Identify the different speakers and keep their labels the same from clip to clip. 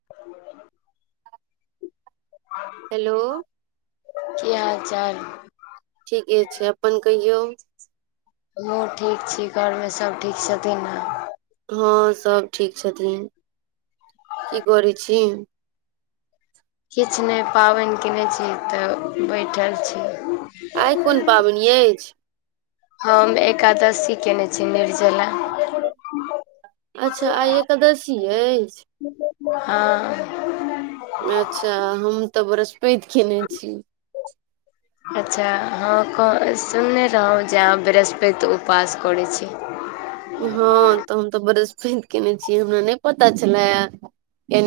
Speaker 1: [unintelligible] [unintelligible]
Speaker 2: hello
Speaker 1: की हाल चाल
Speaker 2: ठीके छै अपन कहियौ
Speaker 1: हमहँ ठीक छी घरमे सभ ठीक छथिन ने
Speaker 2: हँ सब ठीक छथिन की करै छी
Speaker 1: किछु नहि पाबनि केने छी तऽ बैठल
Speaker 2: आइ कोन
Speaker 1: छी [inaudible]
Speaker 2: पाबनि अछि
Speaker 1: हम एकादशी कयने छी निर्जला
Speaker 2: अच्छा आय एकादशी अछि
Speaker 1: हँ
Speaker 2: अच्छा हम तऽ बृहस्पति केने छी
Speaker 1: अच्छा हँ सुनने रहौ जे अहाँ बृहस्पति उपवास करैत छी
Speaker 2: हँ तऽ हम तऽ बृहस्पति केने छियै हमरा नहि पता छलै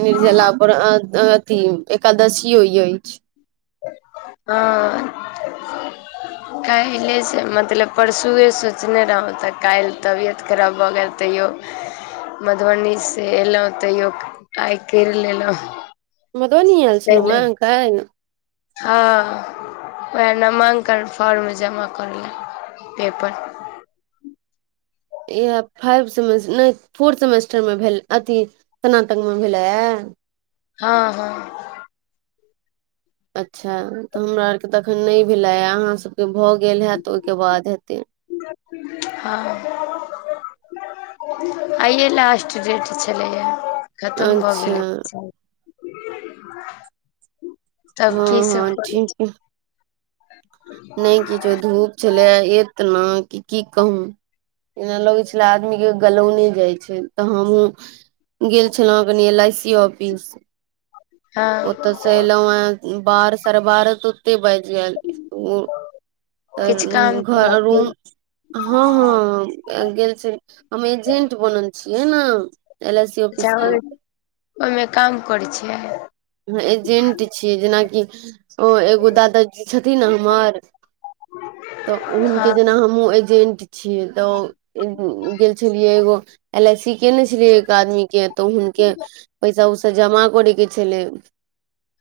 Speaker 2: निर्जला अथी एकादशीयो अछि
Speaker 1: हँ काल्हिसँ मतलब परसुए सोचने रहौ तऽ काल्हि तबियत खराब भऽ गेल तैओ
Speaker 2: [inaudible]
Speaker 1: मधुबनीसँ अयलहुँ तैयो आइ करि लेलहुँ
Speaker 2: मधबनी ऐल छलहु काल्हि
Speaker 1: हँ उएह नामांकन फॉर्म जमा करै ले पेपर
Speaker 2: इएह फाइव सेमेस्टर नहि फोर्थ सेमेस्टर मे भेल अथी स्नातक मे भेलयै
Speaker 1: हँ हँ
Speaker 2: अच्छा तऽ हमरा आरके तऽ अखन नहि भेलै अहाँसभके भऽ गेल हैत तऽ ओहिके बाद हेतै
Speaker 1: हँ [inaudible] आइए लास्ट डेट छलैये
Speaker 2: अच्छा
Speaker 1: तब की
Speaker 2: हँ
Speaker 1: सब
Speaker 2: हँ
Speaker 1: करै छी
Speaker 2: [inaudible] नहि किछो धूप छलय एतना कि की कहू एना लगै छलै आदमी के गलौने जाइ छै तऽ हमू गेल छलौँ कनी एल आई सी ऑफिस
Speaker 1: हँ
Speaker 2: ओतऽ से ऐलौ है अ बार सारे बार [unintelligible] बाजि गेल
Speaker 1: किछु काम छलै
Speaker 2: घर
Speaker 1: की
Speaker 2: रूम हँ हँ गेल छी हम एजेंट बनल छियै ने एल आई सी ऑफिस
Speaker 1: अच्छा
Speaker 2: के
Speaker 1: ओहि ओहिमे काम करै छियै
Speaker 2: एजेंट छियै जेनाकि ओ एगो दादा छथिन हमर तऽ उ हुनके
Speaker 1: हँ
Speaker 2: जेना हम हमहु एजेंट छियै तऽ गेल छलियै एगो एल आइ सी केे ने छै एक आदमी के तऽ हुनके पैसा उसा जमा करेके छलै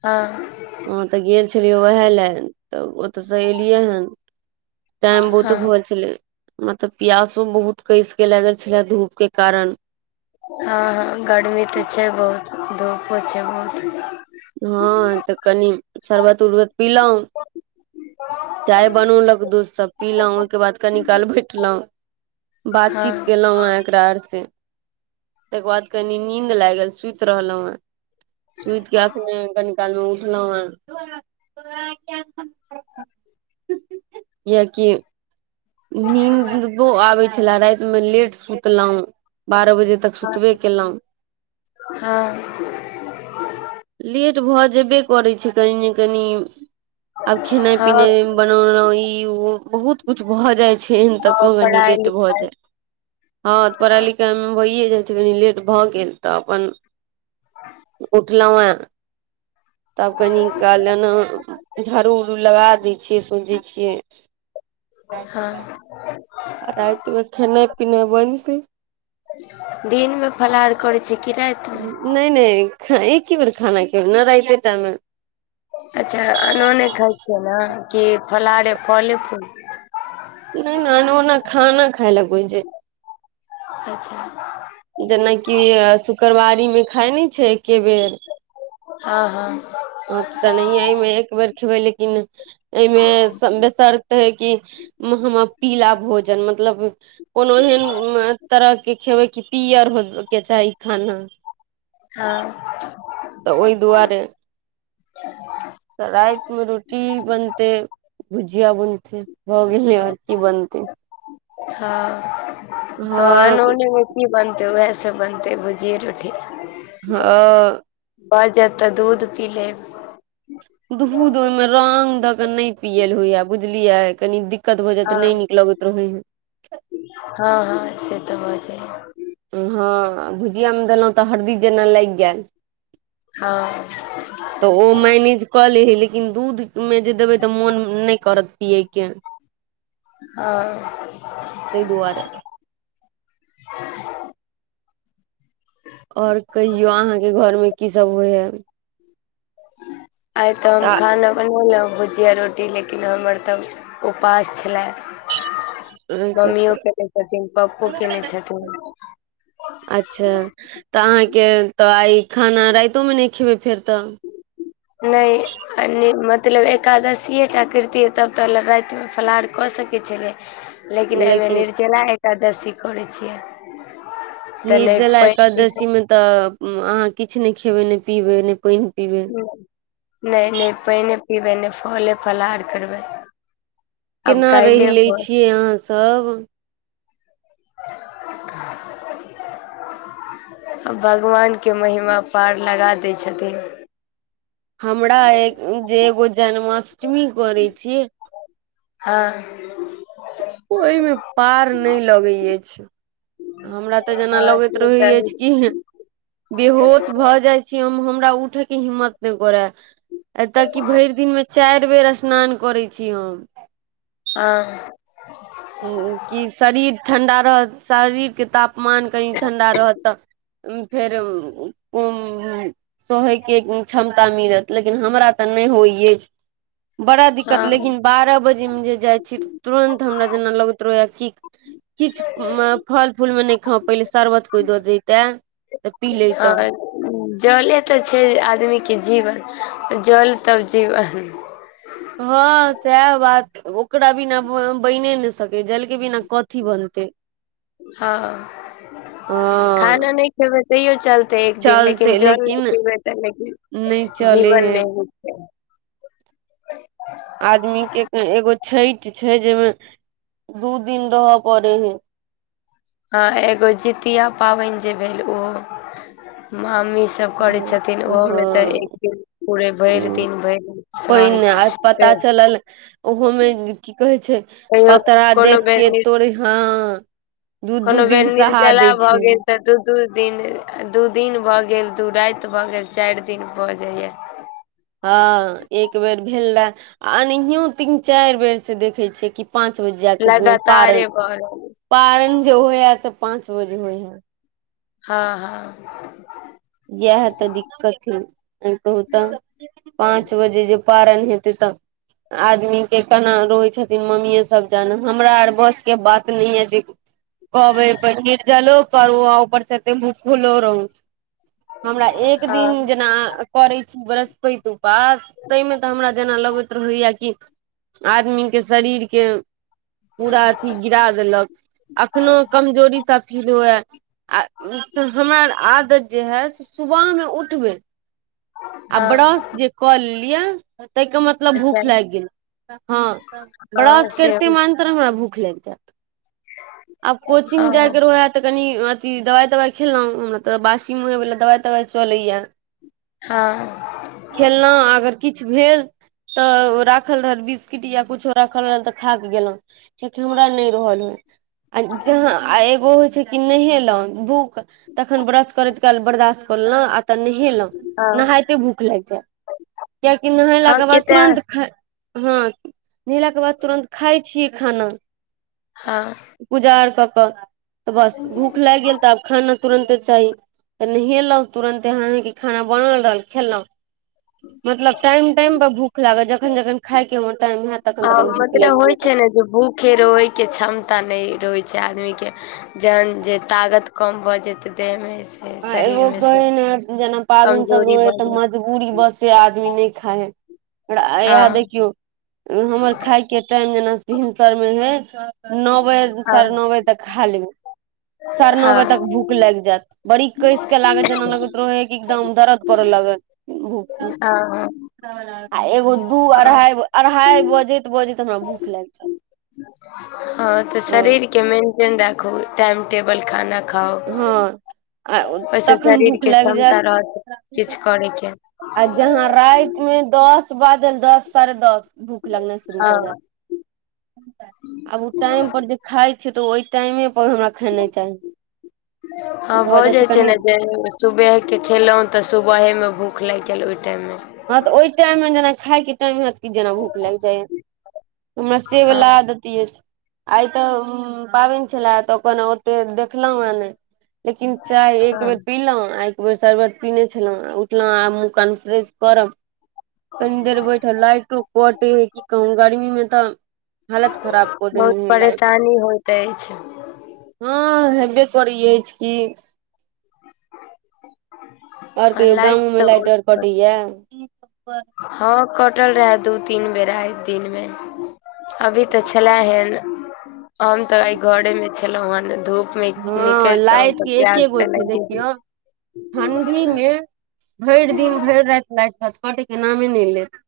Speaker 1: हँ
Speaker 2: हँ तऽ गेल छलियै उएह लए तऽ ओतऽसँ एलियै हन टाइम बहुत
Speaker 1: हँ
Speaker 2: भ गेल छलै मतलब पियासो बहुत कस के लागल छलै धूप के कारण
Speaker 1: हँ हँ गर्मी तऽ छै बहुत धूपो छै बहुत
Speaker 2: हँ तऽ कनि शरबत उरबत पीलहुँं
Speaker 1: ह [inaudible]
Speaker 2: चाय बनौलक दूधसभ पीलहुँ ओहिके बाद कनी काल बैठलहुँ बातचीत
Speaker 1: हँ
Speaker 2: केलहुॅं हें एकरा आर से तेकर बाद कनी नींद लागल सुति रहलहुँ हें सुति के अखने कनी काल मे उठलौं हें कियेकी इवनिंगबो आबै छले राति मे लेट सुतलहुं बारह बजे तक सुतबे केलहुँ
Speaker 1: हँ
Speaker 2: लेट भऽ जेयबे करै छै कनि ने कनि आब खेनाइ
Speaker 1: हँ
Speaker 2: पिनाइ बनौल ई ओ बहुत कुछ भऽ जाइ छै तहन त
Speaker 1: हँ
Speaker 2: कहबेन कनी
Speaker 1: पढ़ाइ
Speaker 2: लेट भऽ
Speaker 1: लिखाइ
Speaker 2: जाय [unintelligible] हँ तऽ पढ़ाइ लिखाइमे होइए जाइ छै कनि लेट भऽ गेल तऽ अपन उठलहुँ हें तब कनिना झाड़ू उड़ू लगा दै छियै सोचे छियै
Speaker 1: हँ
Speaker 2: आ रातिमे खेनाइ पिनाइ बनतै
Speaker 1: दिन मे फलहार करै छै कि रात मे
Speaker 2: नहि नहि एके बेर खाना खेबय ने राइते टामे
Speaker 1: अच्छा अनूने खाइ छियै ने कि फलहारे फले फूल
Speaker 2: नहि ने ओना खाना खाय ले कोइ छै
Speaker 1: अच्छा
Speaker 2: जेनाकि शुक्रवारी मे खाय नै छै एके बेर
Speaker 1: हँ हँ
Speaker 2: हँ तऽ नहि एहिमे एक बेर खेबै लेकिन एहिमे बेसर त है कि हम पीला भोजन मतलब कोनो एहन तरह के खेबै की पियर होइ के चाही खाना
Speaker 1: हँ
Speaker 2: तऽ ओहि दुआरे
Speaker 1: [inaudible]
Speaker 2: तऽ राति मे रोटी बनते भुजिया बुनतै भऽ गेलै आओर की बनतेै
Speaker 1: हँ हँ अनोने मे की बनतै वएहस बनतै भुजिये रोटी
Speaker 2: हँ
Speaker 1: भऽ जायत तऽ दूध पी लेब
Speaker 2: दूध ओहिमे रंग दऽ के नहि पियल होइया बुझलियै कनी दिक दिक्कत भऽ
Speaker 1: हँ
Speaker 2: जातै नहि नीक लगैत रहै है
Speaker 1: हँ हँ से तऽ भ जाइहै
Speaker 2: हँ भुजिया मे देलहुँ तऽ हरदी जेना लागि गेल तऽ
Speaker 1: हँ
Speaker 2: ओ मैनेज कऽ ले हइ लेकिन दूध मे जे देबै तऽ मोन नहि करत पियैके
Speaker 1: हँ
Speaker 2: तहि दुआरे आओर कहियौ अहाँके घरमे की सब होइ है
Speaker 1: आइ तऽ हम खाना बनेलौं जिया रोटी लेकिन हमर तऽ उपास छलै मम्मिओ केने छथिन पप्पो केने छथिन
Speaker 2: अच्छा तऽ अहाँके तऽ आइ खाना राइतो मे नहि खेबै फेर तऽ [inaudible]
Speaker 1: नहि आइ नै मतलब एकादशीए टा करतियै तब तऽ राति मे फलहार कऽ सकैत छलियै
Speaker 2: [inaudible]
Speaker 1: लेकिन एहिमे निर्जला एकादशी करै छियै तऽ नहि
Speaker 2: निर्जला
Speaker 1: पानि पी
Speaker 2: एकदशी मे तऽ अहाँ किछु ने खेबै ने पीबे ने पानि पीबे
Speaker 1: नहि नहि पानिए पीबै नहि फले फलहार करबै आब
Speaker 2: केना रहि
Speaker 1: काल्हिए
Speaker 2: लैत
Speaker 1: भोर
Speaker 2: छियै अहाँसभ
Speaker 1: कहि भगवानकेँ महिमा पार लगा दै छथिन
Speaker 2: हमरा ए जे एगो जन्माष्टमी करै छी
Speaker 1: हँ
Speaker 2: ओहिमे पार नहि लगैत अछि हमरा तऽ जेना
Speaker 1: हँ
Speaker 2: लगैत
Speaker 1: से
Speaker 2: रहैत
Speaker 1: तऽ
Speaker 2: अछि की बेहोश भऽ जाइ छी हम हमरा उठैक हिम्मत नहि करै एतय कि भरि दिनमे चारि बेर स्नान करैत छी हम
Speaker 1: आ
Speaker 2: कि शरीर ठण्ढा रहत शरीरकेँ तापमान कनि ठण्ढा रहत तऽ फेर ऊ सैहय के क्षमता मिलत लेकिन हमरा तऽ नहि होइत अछि बड़ा दिक्कत
Speaker 1: हँ
Speaker 2: लेकिन बारह बजेमे जे जाइ छी तऽ तुरन्त हमरा जेना लगैत रहैए की किछु फल फूल मे नहि खा पाइलि शरबत कोइ दऽ देते तऽ पी लेतहु
Speaker 1: हँ जले तऽ छै आदमीके जीवन जल तब जीवन
Speaker 2: हँ सएह बात ओकरा बिना बैने नहि सकै जल के बिना कथी बनतै
Speaker 1: हँ
Speaker 2: हँ
Speaker 1: खाना नहि खेबै तैयो चलते एक दिन लेकिन जल ने पिबैय तऽ
Speaker 2: नहि
Speaker 1: लेकिन
Speaker 2: चले
Speaker 1: जीवन
Speaker 2: है
Speaker 1: नहि त
Speaker 2: आदमी के एगो छठि छै जेहिमे दू दिन रहय पड़े हय
Speaker 1: ह एगो जितिया पाबनि जे भेल ओ मामी सभ करै छथिन ओहोमे तऽ
Speaker 2: हँ
Speaker 1: एक दिन पूरे भरि दिन भरि
Speaker 2: पहिने आ पता
Speaker 1: सहले
Speaker 2: चलल ओहोमे की कहै छै
Speaker 1: कहियो
Speaker 2: पतरा
Speaker 1: कोनो
Speaker 2: देख
Speaker 1: बेर
Speaker 2: के
Speaker 1: नि
Speaker 2: तोरे हँ दू दू
Speaker 1: कोनो बेर
Speaker 2: दिन सहा
Speaker 1: निर्जला
Speaker 2: दै
Speaker 1: भऽ
Speaker 2: छै
Speaker 1: गेल तऽ दूध दू दिन दू दिन भऽ गेल दू राति भऽ गेल चारि दिन भऽ जाइया
Speaker 2: हँ एक बेर भेल रहए आ एनाहियो तीन चारि बेरसँ देखैत छियै कि पांच बजे जाके पारण
Speaker 1: लगातारे भऽ रहल
Speaker 2: पारण जे होइ है से पांच बजे होइ यै
Speaker 1: हँ हँ
Speaker 2: एहि तऽ दिक्कत हइ कहू तऽ पाँच बजे जे पारण हेतै तऽ आदमी के केना रहोै छथिन मम्मीे सब जानै हमरा आर बस के बात नहि य जे कहबै पर नीरजालो करू ऊपर सँ छै त भूखलो रहू हमरा एक दिन
Speaker 1: हँ
Speaker 2: जेना करै छी बृहस्पति उपास ताहिमे तऽ हमरा जेना लगैत रहैय कि आदमीके शरीरके पूरा अथि गिरा देलक अखनो कमजोरी सन फील होइय आ हमरा आदत जे है त सुबह मे उठबे आ
Speaker 1: हँ
Speaker 2: ब्रश जे क लिइय ताहि क मतलब मतलब भूख लागि गेल हँ
Speaker 1: हँ
Speaker 2: ब्रश
Speaker 1: से
Speaker 2: करिथे तुरंत भुख लागि जैत आब कोचिंग जाय
Speaker 1: हँ
Speaker 2: के रोहय ते कनि कि दबाइ तबाइ खेलहुँ हमरा तऽ बासी मुँहे वला दबाइ तबाइ चलैए
Speaker 1: हँ
Speaker 2: खेलहुँ अगर किछु भेल तऽ राखल रहल बिस्किट या किछु राखल रहल तऽ खा क गेलहु कियाक हमरा नहि रहल हो आ जहाँ आ एगो होय छै कि नहिये लाउन तखन ब्रश करैत काल बर्दाश्त कर लेलहुँं आ तऽ नहेलहुँ
Speaker 1: हँ
Speaker 2: नहाइते भूख लागि जाय कियकि
Speaker 1: हँ
Speaker 2: नहेलाके
Speaker 1: के
Speaker 2: बाद
Speaker 1: तऽ
Speaker 2: तुरन्त हँ नहेलाक के बाद तुरन्त खाय छी खाना
Speaker 1: हँ
Speaker 2: पूजा आर कऽ कऽ तऽ बस भूख लागि गेल तऽ आब खाना तुरन्ते चाही तऽ नहेलहुँ तुरन्त एहन एह कि खाना बनल रहल खेलहुँ मतलब टाइम टाइम पर भूख लागत जखन जखन खाय के हमर टाइम हेत
Speaker 1: आ मतलब होइ छै ने जे भूखे रहय के क्षमता नहि रहै छै आदमी के जहन जे तागत कम भऽ जेतै देह मे
Speaker 2: आ एगो कहै ने जेना पाबनि सब
Speaker 1: कमजोरी
Speaker 2: रहो ह
Speaker 1: भऽ
Speaker 2: तऽ
Speaker 1: जेत
Speaker 2: म [unintelligible] बूरी बसे आदमी नहि खाइ है इहा
Speaker 1: हँ
Speaker 2: देखियौ हमर खायके टाइम जेना भिनसर मे हय नओ बजे साढ़े
Speaker 1: हँ
Speaker 2: नओ बजे तक हाल साढ़े नओ बजे तक
Speaker 1: हँ
Speaker 2: भूख लागि जायत बड़ी कस के लागत जेना लगैत रहै एकदम दर्द करय लगे भूख से
Speaker 1: हँ
Speaker 2: आ एगो दू अढ़ाइ अढ़ाइ बजैत बजैत हमरा भूख लाग जात
Speaker 1: ह तऽ शरीर के मेन्टेन राखू टाइम टेबल खाना खाउ
Speaker 2: हँ आ
Speaker 1: ओहिसँ
Speaker 2: तखन भूख
Speaker 1: शरीरके
Speaker 2: लागि
Speaker 1: क्षमता
Speaker 2: जायत
Speaker 1: रहत किछु करयके
Speaker 2: आ जहाँ राति मे दस बाजल दस साढ़े दस भूख लगना शुरू
Speaker 1: हँ
Speaker 2: भऽ जायत आब ओ टाइम पर खाय छै तऽ ओहि टाइमे पर हमरा खेनाई चाही
Speaker 1: हँ भऽ जाइ छै ने सुबहके खेलहुॅ तऽ सुबहेमे भूख लागि गेल ओहि टाइममे
Speaker 2: हँ तऽ ओहि टाइममे जेना खायके टाइम हैत जेना भूख लागि जाय हमरा
Speaker 1: हँ
Speaker 2: सेवला आइ तऽ पाबनि छलए तऽ ओतेक देखलहुँ हेँ नहि लेकिन चाय एक
Speaker 1: हँ
Speaker 2: बेर पीलौ आ एक बेेर शर्बत पीने छलौ उठल आ मुह कनफ्रेश करब कनि देर बैठब लाइटो कटे हइ की कहू गर्मी मे तऽ हालत खराब क
Speaker 1: बहुत
Speaker 2: देने है लाइट
Speaker 1: परेशानी होइत अछि
Speaker 2: हँ हेबे कर अछि की आओर
Speaker 1: हँ
Speaker 2: कहियो
Speaker 1: लाइट
Speaker 2: गामो में
Speaker 1: तऽ
Speaker 2: लाइट ओर
Speaker 1: बहुत
Speaker 2: कटैया
Speaker 1: हँ कटल रहै दू तीन बेर आय दिन मे अभी तऽ छले हेन हम तऽ एहि घरे मे छलहुँं हेन धूप मे
Speaker 2: हँ
Speaker 1: निकलितहुँ तऽ
Speaker 2: लाइटके
Speaker 1: प्यास
Speaker 2: एके गो
Speaker 1: तऽ
Speaker 2: छै
Speaker 1: लागि
Speaker 2: देखियौ ठण्ढीमे भरि दिन भरि राति लागि रहत कटयके नामे नहि लेत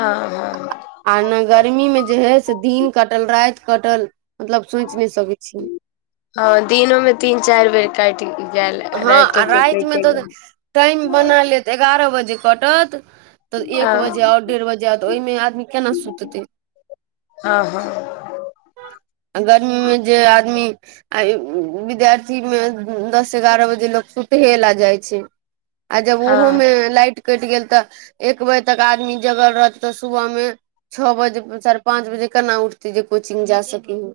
Speaker 1: आ हँ
Speaker 2: आ ने गर्मीमे जे हइ से दिन कटल राति कटल मतलब सोचि नहि सकैत छीय
Speaker 1: हँ दिनोमें तीन चारि बेर कटि गेल
Speaker 2: हँ आ
Speaker 1: राइतो के
Speaker 2: रातिमे
Speaker 1: कटे
Speaker 2: तऽ
Speaker 1: गेल
Speaker 2: टाइम बना ले त एगारह बजे कटत तऽ एक
Speaker 1: हँ
Speaker 2: बजे आओर डेढ़ बजे आ तऽ ओहिमे आदमी केना सुततै
Speaker 1: हँ हँ
Speaker 2: गर्मी मे जे आदमी आ विद्यार्थी मे दस एग्यारा बजे लोक सुतहेला जाईछै
Speaker 1: हँ
Speaker 2: कटि गेल तऽ एक बजे तक आदमी जगल रहत तऽ सुबह मे छो बजे चारि पाँच बजे केना उठतै जे कोचिंग जा सकी ह